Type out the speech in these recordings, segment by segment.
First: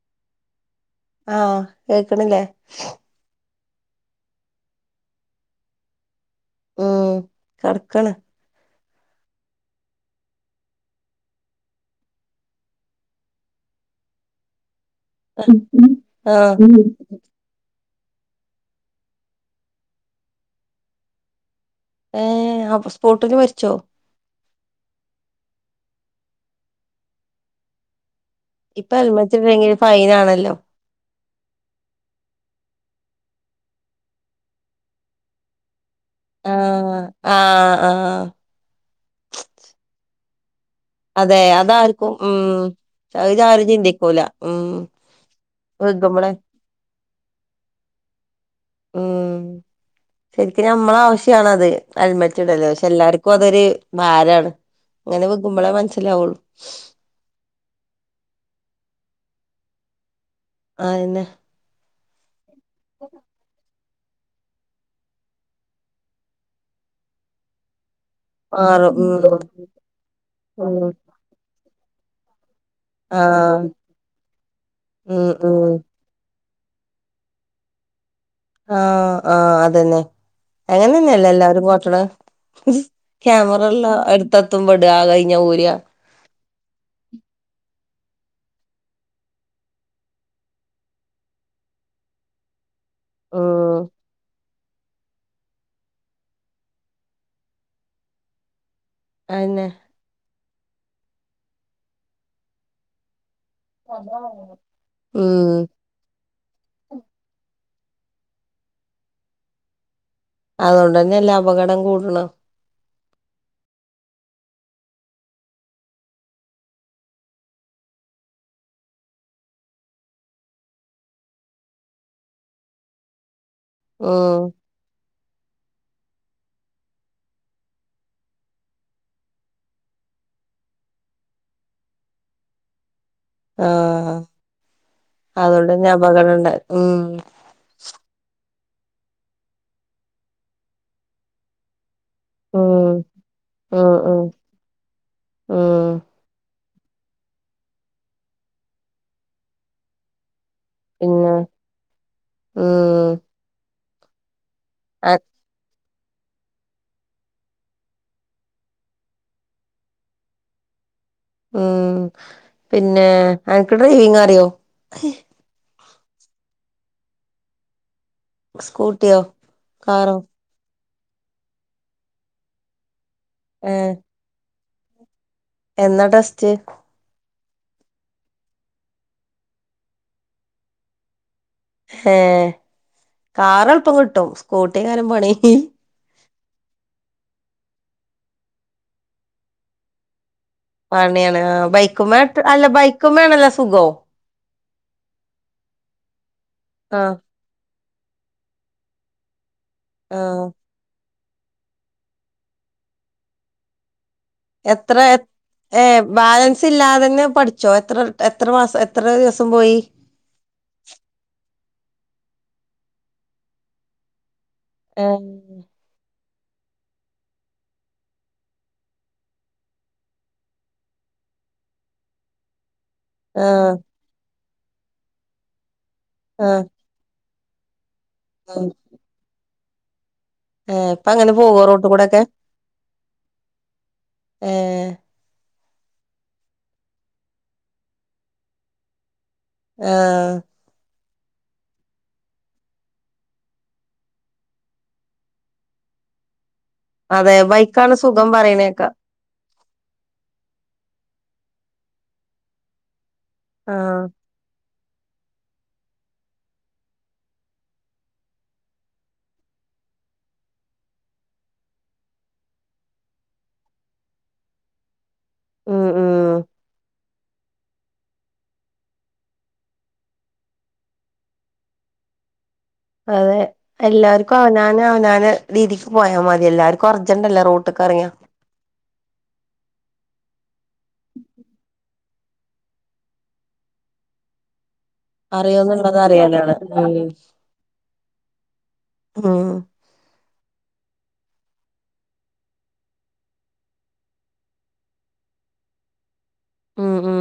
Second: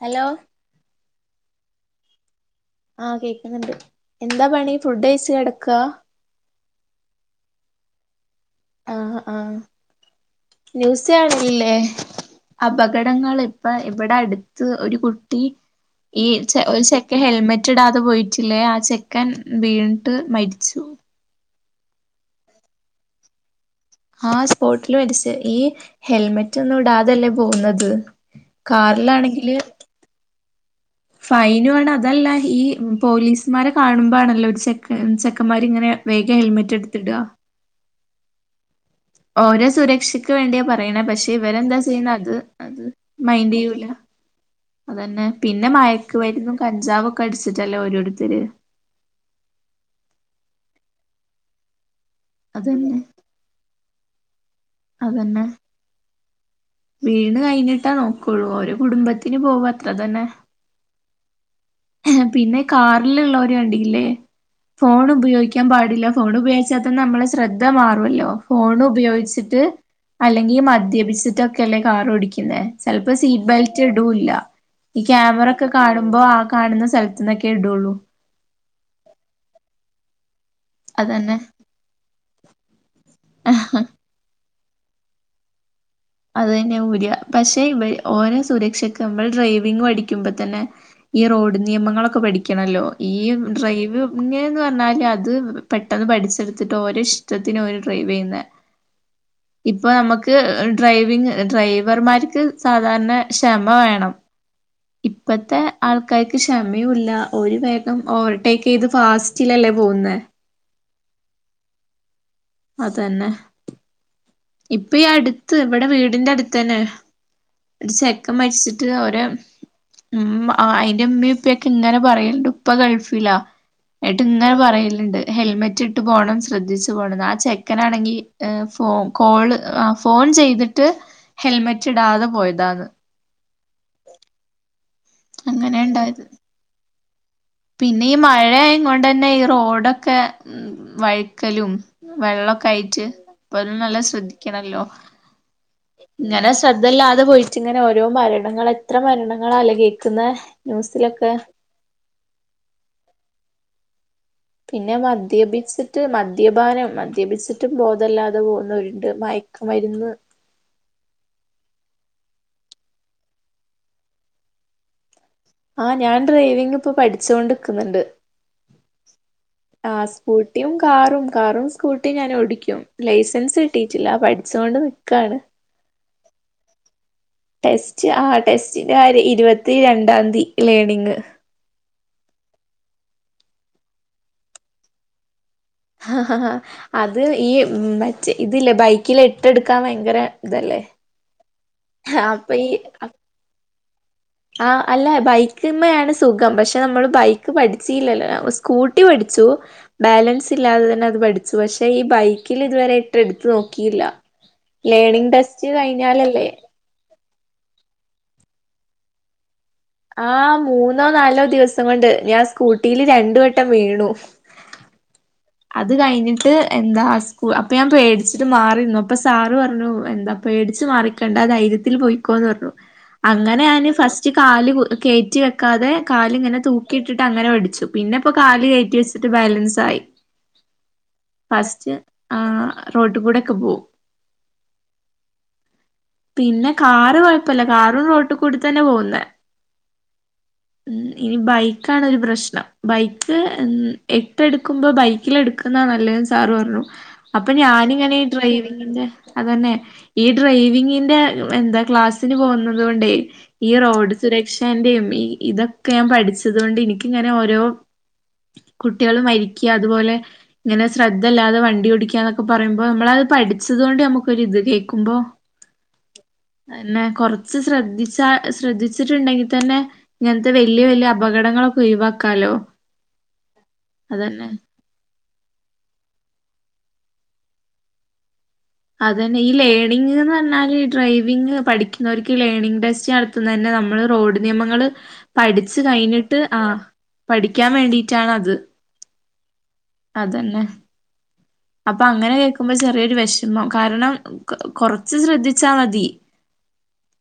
Hello ആ കേക്ക്ന്നില്ലേ ആഹ് കേക്കുന്നുണ്ട് എന്താ പണി ഫുഡ് കഴിച്ച് കെടക്ക ഉം കെട്ക്കാണ് ആ ആ ന്യൂസ്‌ കാണനില്ലേ അപകടങ്ങള് ഇപ്പ ഇവിടെ അടുത്ത് ഒരു കുട്ടി ഈ ചെ ആഹ് ഒരു ചെക്കൻ ഹെൽമെറ്റ് ഇടാ തെ പോയിട്ടില്ലേ ആ ചെക്കൻ വീണീട്ട് മരിച്ചു ഏ സ്പോട്ടില് മരിച്ചോ ആ സ്പോട്ടിൽ മരിച്ച് ഈ ഹെൽമെറ്റ് ഒന്നും ഇടാതല്ലേ പോകുന്നത് ഇപ്പ ഹെൽമറ്റ് കാറിലാണെങ്കില് ഇല്ലേങ്കില് ഫൈൻ ആണല്ലോ ഫൈനും ആണ് അതല്ല ഈ പോലീസ്മാരെ കാണുമ്പോ ആണല്ലോ ഒരു ചെക്ക ചെക്കന്മാര് ഇങ്ങനെ വേഗം ഹെൽമെറ്റ് ആഹ് എടുത്തിട ആഹ് [inaudible] ഓര സുരക്ഷയ്ക്ക് വേണ്ടിയ പറ റയണ പക്ഷെ അതെ ഇവരെന്താ അതാർക്കും ചെയ്യണേ അത് ഉം അത് അതാരും മൈന്റെയൂല ചിന്തിക്കൂല ഉം അതന്നെ പിന്നെ വെക്കുമ്പളെ മയക്മരുന്നും കഞ്ചാവും കടിച്ചിട്ടല്ലേ ഓരോരുത്തര് ഉം ശരിക്കും നമ്മളെ ആവശ്യം ആണത് ഹെൽമെറ്റ്‌ ഇടല്ല് പക്ഷെ അതന്നെ എല്ലാർക്കും അതൊരു ഭാരാണ് ഇങ്ങനെ വി അതന്നെ ക്കുമ്പോളേ മനസ്സിലാവുള്ളൂ വീണ് ന് പോവും അത്ര തന്നെ അതന്നെ പിന്നെ കാറിലുള്ളോരേ കണ്ടില്ലേ ലെ ഫോൺ ഉപയോഗിക്കാൻ പാടില്ല ഫോൺ ഉപയോഗിച്ചാൽ തന്നെ നമ്മളെ ശ്രദ്ധ മാ റോലൊ ഫോൺ മാറും ഉം ഉപയോഗിച്ചിട്ട് അല്ലെങ്കിൽ ഉം മദ്യപിച്ചിട്ട് ഓ കെല്ലേ കാറ് ഓടിക്കുന്നേ ചേലപ്പോ സീറ്റ് ആഹ് ബെൽറ്റ് ഇടൂല്ല ഈ ഉം ക്യാമറ ഒക്കെ ഉം കാണുമ്പോ ആ കാണുന്ന സ്ഥലത്ത്ന്നൊക്കെ ഇടുള്ളൂ ആ ആ അതെന്നെ അങ്ങനെന്നെയല്ലോ അതന്നെ എല്ലാവരും കാട്ടുണ് ക്യാമറ ഉള്ള എടുത്ത എത്തുമ്പോ ഇട അത് കഴിഞ്ഞ ഊര അത് തന്നെ ഊര് പക്ഷെ ഇവര് ഓന സുരക്ഷക്ക്നമ്മൾ ഡ്രൈവിങ് പഠിക്കുമ്പോ തന്നെ ഈ റോഡ് നിയമങ്ങളൊക്കെ പഠിക്കണല്ലോ ഈ ഉം ഡ്രൈവ് ഇങ്ങനെ പറ പറാല് അത് പെട്ടെന്ന് പഠിച്ചെടുത്തിട്ട് ഓരോ ഇഷ്ടത്തിന് ഒരു ഡ്രൈവ് ചെയ്യുന്ന അയെന്നെ ഇപ്പൊ നമുക്ക് [inaudible] ഡ്രൈവിങ് ഡ്രൈവർമാർക്ക് സാധാരണ ക്ഷമ വേണം ഉം ഇപ്പത്തെ ആൾക്കാർക്ക് ക്ഷമയയുംല്ല ഒരു വ ഓവർടേക്ക് ചെയ്ത് ഫാസ്റ്റിലല്ലേ പോകുന്നത് അതുകൊണ്ട് തന്നെ എല്ല അപകടം കൂടണം അതന്നെ ഇപ്പ ഈ അടുത്ത് ഇവിടെ വീടിന്റെ അടുത്ത് തന്നെ ചെക്കൻ മരിച്ചിട്ട് ഓര് അയിന്റെ ഉമ്മി ഉപ്പയും യൊക്കെ ഇങ്ങനെ പറയലണ്ട് ഇപ്പ ഗൾഫില്ലാ ട്ട് ഉം ഇങ്ങെ പറയലുണ്ട് ഹെൽമെറ്റ് ഇട്ട് പോകണം ശ്രദ്ധിച്ചു പോകണം ആ ചെക്കനാണെങ്കിൽ ഫോ കോള് ആ ഫോൺ ചെയ്തിട്ട് ഹെൽമെറ്റ് ഇടാതെ പോയതന്ന് ആ ഹ അങ്ങനെ അതുകൊണ്ട് ഇണ്ടായത് അപകടുണ്ടയത് ഉ പിന്നെ ഈ മഴ ആയ കൊണ്ട് തന്നെ ഈ റോഡൊക്കെ ഉ വഴിക്കലും ഉം വെള്ളൊക്കായിട്ട് പം ഉം നല്ല ഉം ശ്രദ്ധിക്കണല്ലോ ഉം ഇങ്ങനെ ശ്രദ്ധല്ലാതെ പോയിട്ടിങ്ങനെ ഓരോ മരണങ്ങള് എത്ര മരണങ്ങളലേ കേക്കുന്നെഹ് ന്യൂസിലൊക്കെ പിന്നെ ഉം പിന്നെ അ മദ്യപിച് ത്ത് മദ്യപാനം മദ്യപിച്ചിട്ടും ബോധല്ലാതെ പോകുന്നവരുണ്ട് മയക്ക മരുന്ന് ഉം പിന്നെ അൻക്ക് ഡ്രൈവിങ് അറിയോ ആ് ഞാൻ ഡ്രൈവിംഗ് ഇപ്പൊ പഠിച്ചോൊണ്ട്ക്ന്ന്ണ്ട് സ്കൂട്ടിയോ കാറോ സ്കൂട്ടിയും കാറും കാറും സ്കൂട്ടി ഞാൻ ഓടിക്കും ലൈസൻസ് ഏഹ് കിട്ടിട്ടില്ല പട് ച്ചോണ്ട് നിക്കാണ് എന്നാ ടെസ്റ്റ് ടെസ്റ്റ് ആ ടെസ്റ്റിന്റെ കാര്യ ഇരുപത്തി രണ്ടാംതി ലേണിങ് ഏ കാറ് എൾപ്പം കിട്ടും സ്കൂട്ടി കാരം പണി അത് ഈ മറ്റേ ഇതില്ല ബൈക്കിൽ ഇട്ടെടുക്കാൻ ഭയങ്കര ഇതല്ലേ പണിയാണ് അ ബൈക്കും മേട്ട് അല്ല ബൈക്കും മേണല്ലൊ സുഖോ ആ അല്ല ബൈക്ക്മ്മയാണ് സുഖം പക്ഷെ നമ്മള് ആഹ് ബൈക്ക് പഠി സി ഇല്ലല്ലൊ ഞപൊ സ്കൂട്ടി പഠിച്ചു ആഹ് ബാലൻസ് ഇല്ലാതെ തന്നെ ത് പഠിച്ചു പക്ഷെ ഈ ബൈക്കില് ഇതുവരെ എട്ട് എടുത്ത് നോക്കിയില്ല എത്ര ലേണിംഗ് ടെസ്റ്റ് ഏ കഴിഞ്ഞാലല്ലേ ബാലൻസ് ഇല്ലാതെന്നെ പഠിച്ച ച്ചോ എത്ര എത്ര മാസം എത്രദിവസം പോയി ആ മൂന്നോ നാലോ ദിവസം കൊണ്ട് ഞാൻ സ്കൂട്ടിയില് രണ്ട് വട്ടം വീണു എ അത് കഴിഞ്ഞിട്ട് എന്താ സ്കു അപ്പൊ ഞാൻ പേടിച്ചിട്ട് മാറിന്നു അപ്പൊ സാറ് പറഞ്ഞു എന്താ പേടിച്ച് മാറിക്കണ്ട ധൈര്യത്തിൽ പോയിക്കോന്ന് പറഞ്ഞു അങ്ങനെ ആഹ് ഞാന് ഫസ്റ്റ് കാല് കു കയറ്റി വെക്കാതെ കാല് ഇങ്ങനെ ആഹ് തൂക്കിയിട്ടി ട്ടങ്ങനെ പഠിച്ചു പിന്നെ ഇപ്പൊ കാല് കയറ്റി വെച്ചിട്ട് ബാലൻസ് [unintelligible] ഏ ഇപ്പൊ അങ്ങനെ പോവോ റോട്ടു ഫസ്റ്റ് ക്കൂടെക്കെ ആ റോട്ട് കൂടെക്കെ പോവും ഏ പിന്നെ കാറ് കൊഴപ്പല്ല കാറും റോട്ടി കൂടി തന്നെ പോകുന്നേ ആഹ് ഉം ഇനി ബൈക്ക് ആണ് ഒരു പ്രശ്നം ബൈക്ക് എട്ട് എടുക്കുമ്പോ ബൈക്ക് ക്കില് എടുക്കുന്നാ നല്ലന്ന് സാറ് പ അതെ അപ്പൊ ബൈക്കാണ് ഞാനിങ്ങനെ സുഖം പറയണേക്കാ ഡ്രൈവിങ്ങിന്റെ അത് തന്നെ ഈ ഡ്രൈവിങ്ങിന്റെ എന്താ ക്ലാസ്സിന് പോകുന്നത് കൊണ്ടേ ഈ ആഹ് റോഡ് സുരക്ഷ ന്റെ ഇതൊക്കെ ഞാൻ പഠിച്ചത് കൊണ്ട് എനിക്കിങ്ങനെ ഓരോ കുട്ടികളും മരിക്കുക അതുപോലെ ഇങ്ങനെ ശ്രദ്ധല്ലാതെ വണ്ടി ഓ ടിക്കാ എന്നൊക്കെ പറയുമ്പോ നമ്മള് അത് പഠിച്ചത് കൊണ്ട് നമുക്കൊരിത് കേൾക്കുമ്പോ ഉം ഉം പിന്ന കൊറച്ച് ശ്രദ്ധിച്ചാ ശ്രദ്ധിച്ചിട്ടുണ്ടെങ്കി തന്നെ ഇങ്ങനത്തെ വലിയ വലിയ അപകടങ്ങളൊക്കെ ഒയ് വാക്കാലോ അതെ എല്ലാവർക്കും അവനാന് അവനാ ന് രീതിക്ക് പോയാ മതി എല്ലാർക്കും അർജന്റല്ലേ റോട്ട്ക്ക് ഇറങ്ങിയ അതന്നെ ഈ ലേണിംഗ് എന്ന് പറഞ്ഞാല് ഈ ഡ്രൈവിംഗ് പഠിക്കുന്നവർക്ക് ലേണിങ് ടെസ്റ്റ് നടത്തുന്ന തന്നെ നമ്മള് റോഡ് നിയമങ്ങള് പഠിച്ചു അറിയോന്നുള്ളത് കഴിഞ്ഞിട്ട് അറിയാനാണ് ആ പഠിക്കാൻ വേണ്ടിയിട്ടാണ് അത് ഉം അതന്നെ അപ്പൊ അങ്ങനെ കേൾക്കുമ്പോ ചെറിയൊരു വെഷമം കാരണം കൊറച്ച് ശ്രദ്ധിച്ചാ മതി ഉം ഉം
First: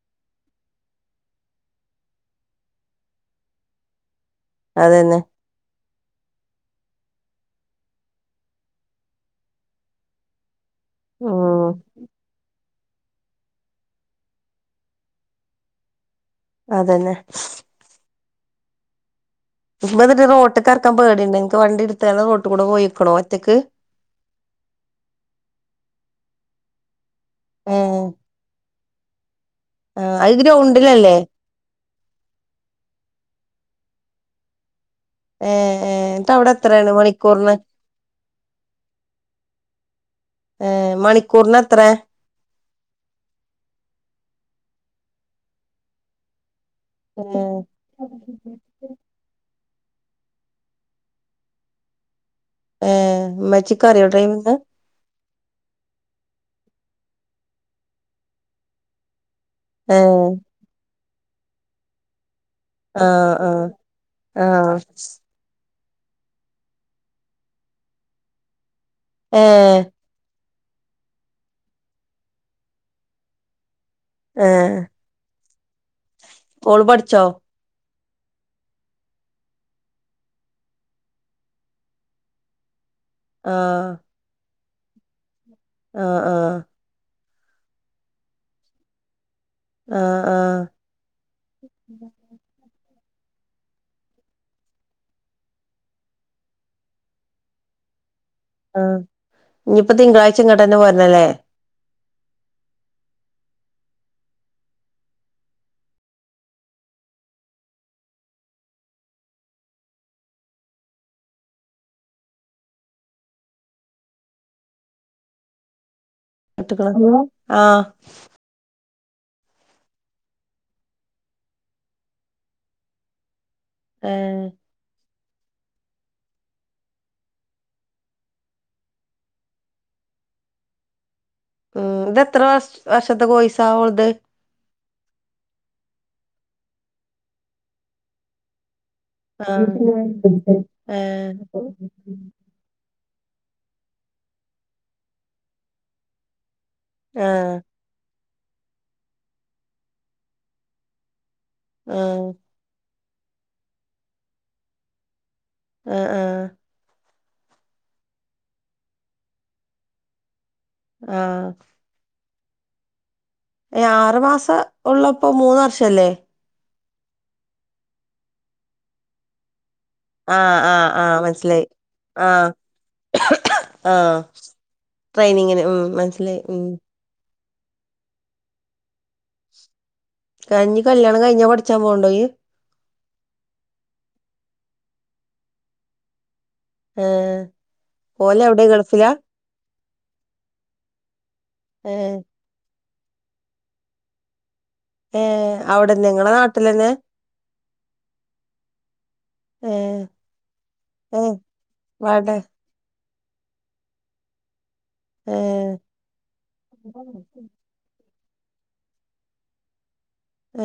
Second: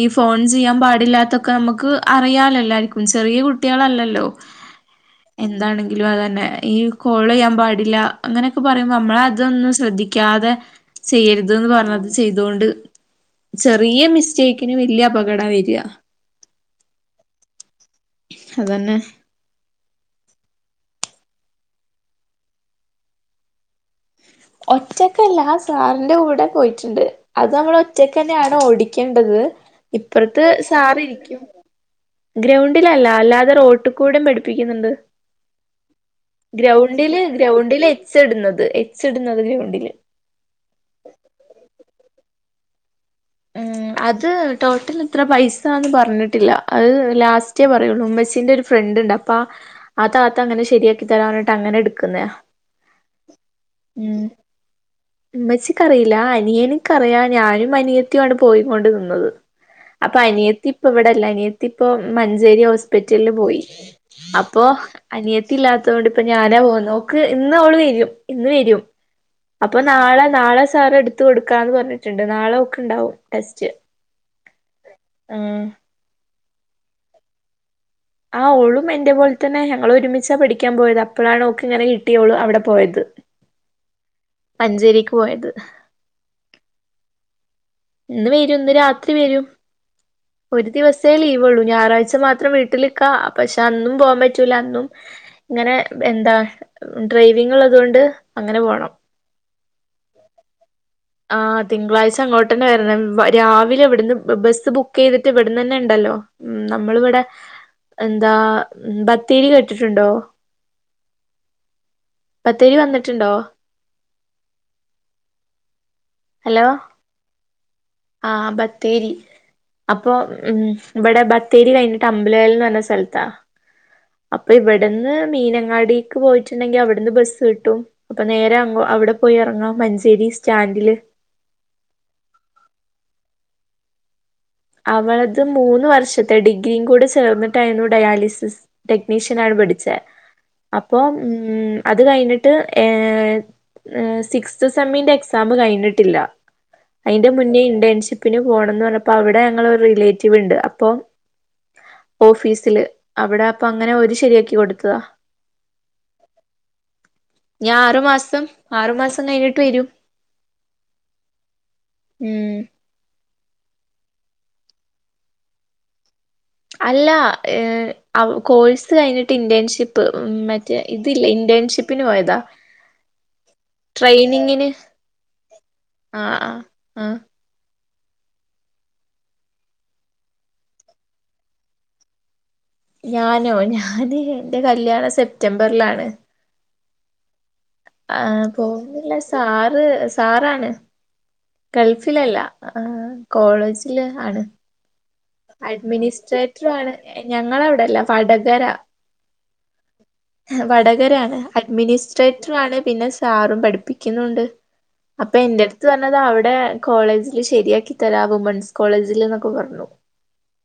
ഈ ഫോൺ ചെയ്യാൻ പാടില്ലാത്തൊക്കെ നമുക്ക് അറിയാല്ലോ എല്ലാർക്കും ചെറിയ കുട്ടികളല്ലല്ലോ അതന്നെ [unintelligible] അതന്നെ ഈ കോള് എയ്യാൻ പാ ടില്ല അങ്ങനെയൊക്കെ പറയുമ്പോ നമ്മള് അതൊന്നും ശ്രദ്ധിക്കാതെ ചെയ്യരുത് എന്ന് ഉം പറഞ്ഞത് ചെയ്തോണ്ട് ചെറിയ മിസ്റ്റേക്കിന് വലിയ അപകട വരിക അതന്നെ അതന്നെ [unintelligible] റോട്ടൊക്ക ഇറക്കാൻ പേടണ്ട് നിനിക്ക് വണ്ടി എടുത്തെ റോട്ട് കൂടെ പോയിക്കണോ ഒറ്റയ്ക്ക് ഒറ്റക്കല്ല സാറിന്റെ കൂടെ പോയിട്ടുണ്ട് അത് നമ്മൾ ആഹ് ഒറ്റയ്ക്ക്ന്നെയാണ് ഓടി- ക്കേണ്ടത് അത് ഇപ്പറത്ത് സാറി ഗ്രൗണ്ടിലല്ലേ ഇരിക്കും ഗ്രൗണ്ടിലല്ല അല്ലാതെ അ റോട്ടുകൂടെ പഠടിപ്പിക്കുന്നുണ്ട് ഏഹ് ഏഹ് എന്നിട്ട് അവിടെ എത്രയാണ് ഗ്രൗണ്ടില് ഗ്രൗണ്ടില് എച്ച് ഇടുന്നത് ഇടുന്നത് ഗ്രൗണ്ടില് ഏ മണിക്കൂർന് എത്രയാ ഉം അത് ടോട്ടൽ എത്ര പൈസന്ന് പറഞ്ഞിട്ടില്ല അത് ലാസ്റ്റേ പറയുള്ളൂ ഉമ്മച്ചീ ന്റെ ഒരു ഫ്രണ്ട് ഉണ്ട് അപ്പ ആ താത്ത അങ്ങനെ ശരിയാക്കി തരാനിട്ട് അങ്ങനെ എടുക്കുന്ന ആ മ്മച്ചികറിയോ ഡ്രൈവിംഗ് ഉമ്മച്ചക്ക്റിയില്ല അനിയന് ക്കറിയ ഞാനും അനിയ ത്തിയാണ് പോയിക്കൊണ്ട് നിന്നത് അപ്പൊ ഏഹ് അനയത്തി ഇ ഇവിടെല്ല അനിയത്തി ഇപ്പോ മ മഞ്ചേരി ആഹ് ഹോസ്പിറ്റലിൽ പോയി ആഹ് അപ്പോ ആഹ് അനിയത്തില്ലാത്ത അത്തൊണ്ട്ിപ്പ ഞാനാ പോകുന്നു ഓക്ക് ഇന്ന് ഓള് വരും ഇന്ന് വരും അപ്പൊ ഏഹ് നാളെ നാളെ സാർ എടുത്ത കൊടുക്കാ എന്ന് പറഞ്ഞിട്ടുണ്ട് നാളെ ഉണ്ടാവും ടെസ്റ്റ് ആ ഉം ഓള് പഠിചോ ആ്ഓളും എൻന്റെ പോലെ തന്നെ ഞങ്ങ ഒരുമിച്ചാ പഠിക്കാൻ പോയത് അപ്പോഴാണ് നോക്ക് ഇങ്ങനെ കിട്ടിയളും അവിടെ പോയത് ആഹ മഞ്ചേരിക്ക് പോയത് ആ ആ ഇന്ന് വരും ഇന്ന് രാത്രി വരൂ ആഹ് ആഹ് ഒരു ദിവസേ ലീവ്ള്ളൂ ഞായറാഴ്ച മാത്രം വീട്ടിൽ പക്ഷെ അന്നും പോകാൻ പറ്റൂല അന്നും ഇങ്ങനെ എന്താ ഡ്രൈവിങ് ഉള്ളത കൊൊണ്ട് ആ ഇനിയിപ്പോ തിങ്കളാഴ്ച ഇങ്ങോട്ട്ന്നെ പോരണല്ലേ [unintelligible] പട്ടന വരണം രാവിലെ ഇവിടുന്ന് ബസ്സ് ബുക്ക് ചെയ്തിട്ട് ഇവിടുന്ന് തന്നെ ഉണ്ടല്ലോ ഉ നമ്മൾിവിടെ എന്താ ബത്തേരി കേട്ടിട്ടുണ്ടോ ബത്തേരി വന്നിട്ടുണ്ടോ പട്ടക്കള ആ ആഹ ബത്തേരി അപ്പൊ ഉം ഇവിടെ ബത്തേരി കഴിഞ്ഞിട്ട് അമ്പലൽന്ന് പറഞ്ഞ സ്ഥലത്താ ഏഹ് അപ്പൊ ഇവിടെന്ന് മീനങ്ങാടിക്ക് പോയിട്ടുണ്ടെങ്കി അവിടുന്ന് ബസ്സ് കിട്ടും അപ്പൊ നേരെ അോ അവിടെ പോയി ഇറങ്ങാം മഞ്ചേരി സ്റ്റാൻഡില് ഉം ഇത്ത്രെ വർഷത്തെ കോഴ്സ് അ ഓലദ് അവളത് മൂന്ന് വർഷത്തെ ഡിഗ്രീും കൂടെ ചേർന്നിട്ടായിരുന്നു ഡയാലിസിസ് ടെക്നീഷ്യൻ ആണ് ആഹ് പഠിച്ചത് അപ്പോൊ ഉ ഏഹ് അത് കഴിഞ്ഞിട്ട് ഏ സിക്സ്ത് സെമ്മിന്റെ എക്സാം കഴിഞ്ഞിട്ടില്ല അതിന്റെ മുന്നേ ആഹ് ഇണ്ടേൻസി പിന്നെ പോണംന്ന് പറഞ്ഞപ്പോ അവിടെ അവിടെ ഞങ്ങളരു റിലേറ്റീവ് ഉണ്ട് അപ്പം ആഹ് ഓഫീസില് അവിടെ അപ്പൊ അങ്ങനെ ഒരു ശരിയാക്കി കൊടുത്തതാ ആഹ് ആഹ് ഞാൻ ആറു മാസം ആറു മാസം നേരിിട്ട് വരും ആഹ ഉം ആറു മാസം ഉള്ളപ്പോൊ മൂന്ന വർഷംല്ലേ അല്ല എ അ കോഴ്സ് കഴിഞ്ഞിട്ട് ഇന്റേൺഷിപ്പ് ആഹ് മറ്റേ ആഹ് ആഹ് ഇതില്ല മനസ്സിലായി ഇന്റേൺഷിപ്പിന് പോയതാ ആഹ ആഹ ട്രെയിനിങ്ങിന് ട്രെനിങ്ങിന് ഉ ആ മനസ്സിലായി ആ ഉ ആ താനിനി കല്യാണം കഴിഞ്ഞാ പഠിക്കാൻ പോണുണ്ടോ ഞാനോ ഞാന് എൻ്റെ കല്യാണ സെപ്റ്റംബറിലാണ് ആഹ് ആ പോവുന്നില്ല സാറ് സാറാണ് ഏഹ് ഗൾഫിലല്ല ആ കോളേജില് ആണ് ഏഹ് അവിടെന്നെ ഇങ്ങളെ നാട്ടിലെന്നെ അഡ്മിനിസ്ട്രേറ്ററാണ് ഞങ്ങളവിടെല്ല വടകര ഏഹ് ഏഹ് വടകരാണ് വാടെ അഡ്മിനിസ്ട്രേറ്ററാണ് പിന്നെ സാറും പഠിപ്പിക്കുന്നുണ്ട് അപ്പൊ എന്റെ ഏഹ് അടുത്ത് പറഞ്ഞത് അവിടെ കോളേജില് ശരിയാക്കി ഉത്തര വുമൻസ് കോളേജിൽന്നൊക്കെ പറഞ്ഞു ആ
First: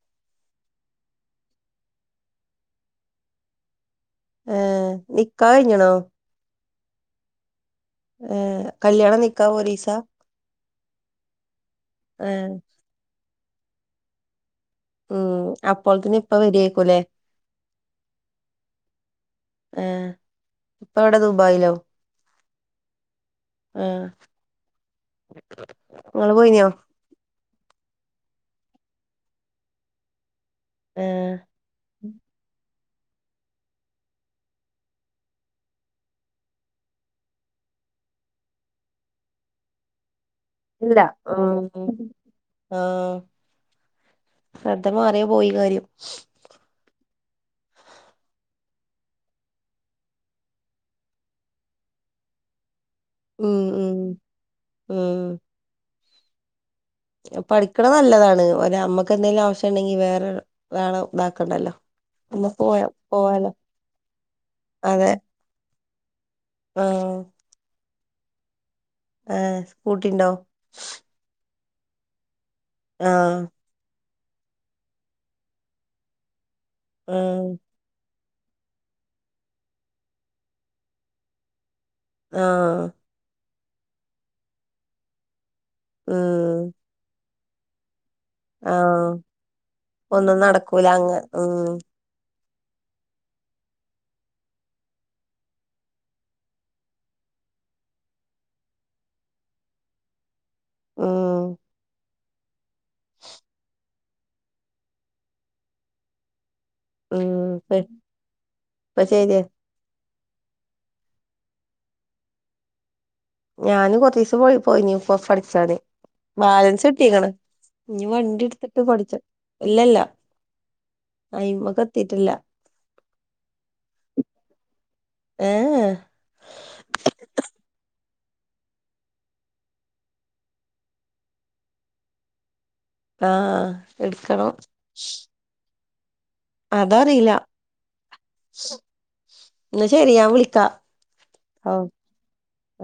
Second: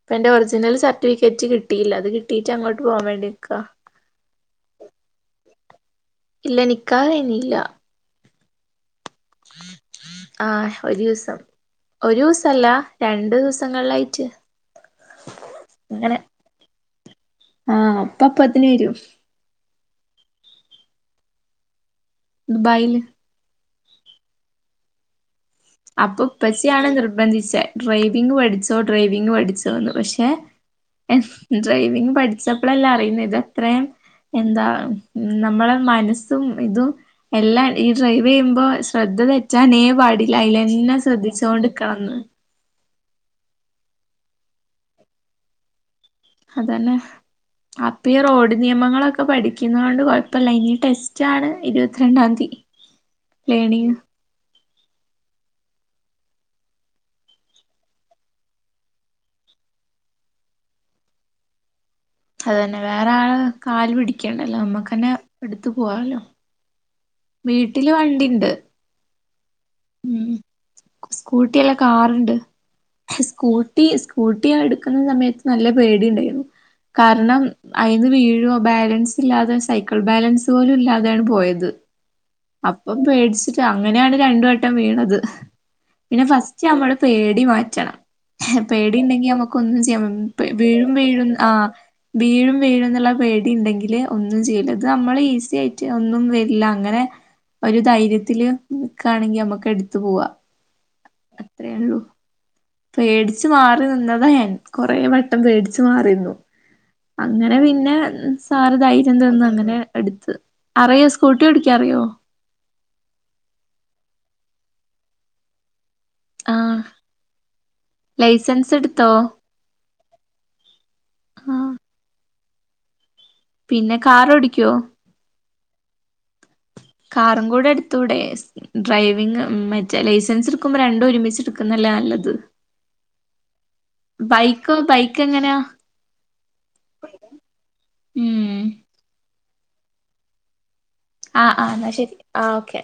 ഇപ്പ എന്റെ ഒറിജിനൽ സർട്ടിഫിക്കറ്റ് കിട്ടിയില്ല അത് കിട്ടീട്ട് അങ്ങോട്ട് പോകാൻ വേണ്ടി നിക്കാ ആ നിക്കാഹ് കഴിഞ്ഞതാണോ ഇല്ല നിക്കാഹ കഴിഞ്ഞിട്ടില്ല ആ കല്യാണം നിക്കാഹോ ഒരുമിച്ച ഒരു ദിവസം ഒരു ദിവസല്ല രണ്ടു ദിവസം ദിസങ്ങളിലായിട്ട് ഉം അപ്പോൾ തന്നെ ഇപ്പ വരുമായിരിക്കുമല്ലേ ആഹ് അപ്പ അപ്പ അതിന് വരും ഏ ഇപ്പ എവിടാ ദുബായിലോ ദുബായില് ആഹ് അപ്പൊ നിങ്ങള് പോയിനോ ഉപ്പച്ചിയാണ് നിർബന്ധിച്ചെ ഡ്രൈവിങ് പഠിച്ചോ ഡ്രൈവിങ് പഠിച്ചോന്ന് പക്ഷെ ആഹ് ഡ്രൈവിങ് പഠിച്ച പ്പോഴല്ല അറിയുന്നത് ഇതത്രയും എന്താ നമ്മളെ മനസ്സും ഇതും എല്ലാം ഈ ഡ്രൈവ് ചെയ്യുമ്പോ ശ്രദ്ധ തെറ്റാനേ പാടി അതിലന്നെ ഇല്ല ഉം ശ്രദ്ധിച്ചോണ്ട്ക്കണം എന്ന് ആഹ് ശ്രദ്ധ മാറിയ പോയി കാര്യം അതന്നെ അപ്പ ഈ റോഡ് നിയമങ്ങളൊക്കെ പഠിക്കുന്ന കൊണ്ട് കൊഴപ്പില്ല ഇനി ടെസ്റ്റാണ് ഇരുപത്തിരണ്ടാംതി ഉം ലേർണിങ് ഉം ഉം പഠിക്കണ നല്ലതാണ് ഒരു നമ്മക്ക് എന്തെങ്കിലും ആവശ്യം ഉണ്ടെങ്കി വേറെ ആള ഇതാക്കണ്ടല്ലോ അത് നമ്മക്ക് തന്നെ പോയാ വേറെയാളെ പോവാലോ കാല് പിടിക്കണ്ടല്ലോ നമ്മക്ക്ന്നെ അതെ എടുത്തു പോവാലോ ആഹ് വീട്ടില് വണ്ടി ഇണ്ട്. ആഹ്. സ്കൂട്ടിണ്ടോ ഉം സ്കൂട്ടി എല്ല കാറുണ്ട്. ആഹ് സ്കൂട്ടി സ് സ്‌കൂട്ടി ആ എടുക്കുന്ന സമയത്ത് നല്ല പേടി ഉണ്ടായിരുന്നു. കാരണം ഉം അയിന്ന് വീഴ് മ്പോ ബാലൻസ് ഇല്ലാതെ സൈക്കിൾ ബാലൻസ് പോലും ഇല്ലാതെയാണ് പോയത്. ആഹ് അപ്പൊ പേടിച്ചിര് അങ്ങനെയാണ് രണ്ട് വട്ട ട്ടം വീണത്. പിന്നെ ഫസ്റ്റ് ഉം നമ്മടെ പേര് ടി മാറ്റണം. പേടി ആഹ് ഉണ്ടെങ്കി നമുക്ക് ഒന്നും ചെയ്യാം ഒന്നും നടക്കൂല വീഴും അങ്ങ് വീഴും ഉം ആഹ് വീഴും വീഴും എന്നുള്ള പേടി ളണ്ടെങ്കിൽ ഒന്നും ചെയ്യില്ല ഇത് നമ്മൾ ഈസി ആയിട്ട് ഒന്നും വരില്ല അങ്ങനെ ഒരു ധൈര്യത്തില് നിക്കാണെങ്കിൽ നമുക്ക് ക്കെ എടുത്ത് പോവാ. ഉം അത്രയേ ഉള്ളൂ. പേടിച്ചു മാറി നിന്നതാ ഞാൻ കൊറേ വട്ടം പേടിച്ചു മാറി നിന്നു. ഉം അങ്ങനെ പിന്നെ സാർ ഇപ്പ ധൈര്യം ശരിയാ തന്നു അങ്ങനെ എടുത്ത് അറിയോ സ്കൂട്ടി ഓടിക്കാ അറിയോ ഞാന് കൊറേസം ദിവസം പോയി പോയി ന് [unintelligible] പഠിച്ചാണ് ആഹ് ബാലൻസ് കിട്ടീക്കണ് ഇനിവണ്ടി ലൈസൻസ് എടുത്തിട്ട് എടുത്തോ പഠിച്ച ഇല്ലല്ല ആഹ് അയിമ്മക്ക് എത്തീട്ടില്ല പിന്നെ കാറോടിക്കോ ഏ ഏ കാറും കൂടെ എടുത്തൂടെ ഡ്രൈവിങ് മറ്റേ ലൈസൻസ് എടുക്കുമ്പോ രണ്ടും ഒരുമിച്ച് എടുക്കുന്നല്ലേ നല്ലത് ആഹ് എടുക്കണം ബൈക്കോ ബൈക്ക് എങ്ങനാ അതറിയില്ല ഉം എന്നാ ശെരി ഞാൻ വിളിക്കാ ആഹ് ആ ഓ എന്നാ ശരി ആ ഓക്കെ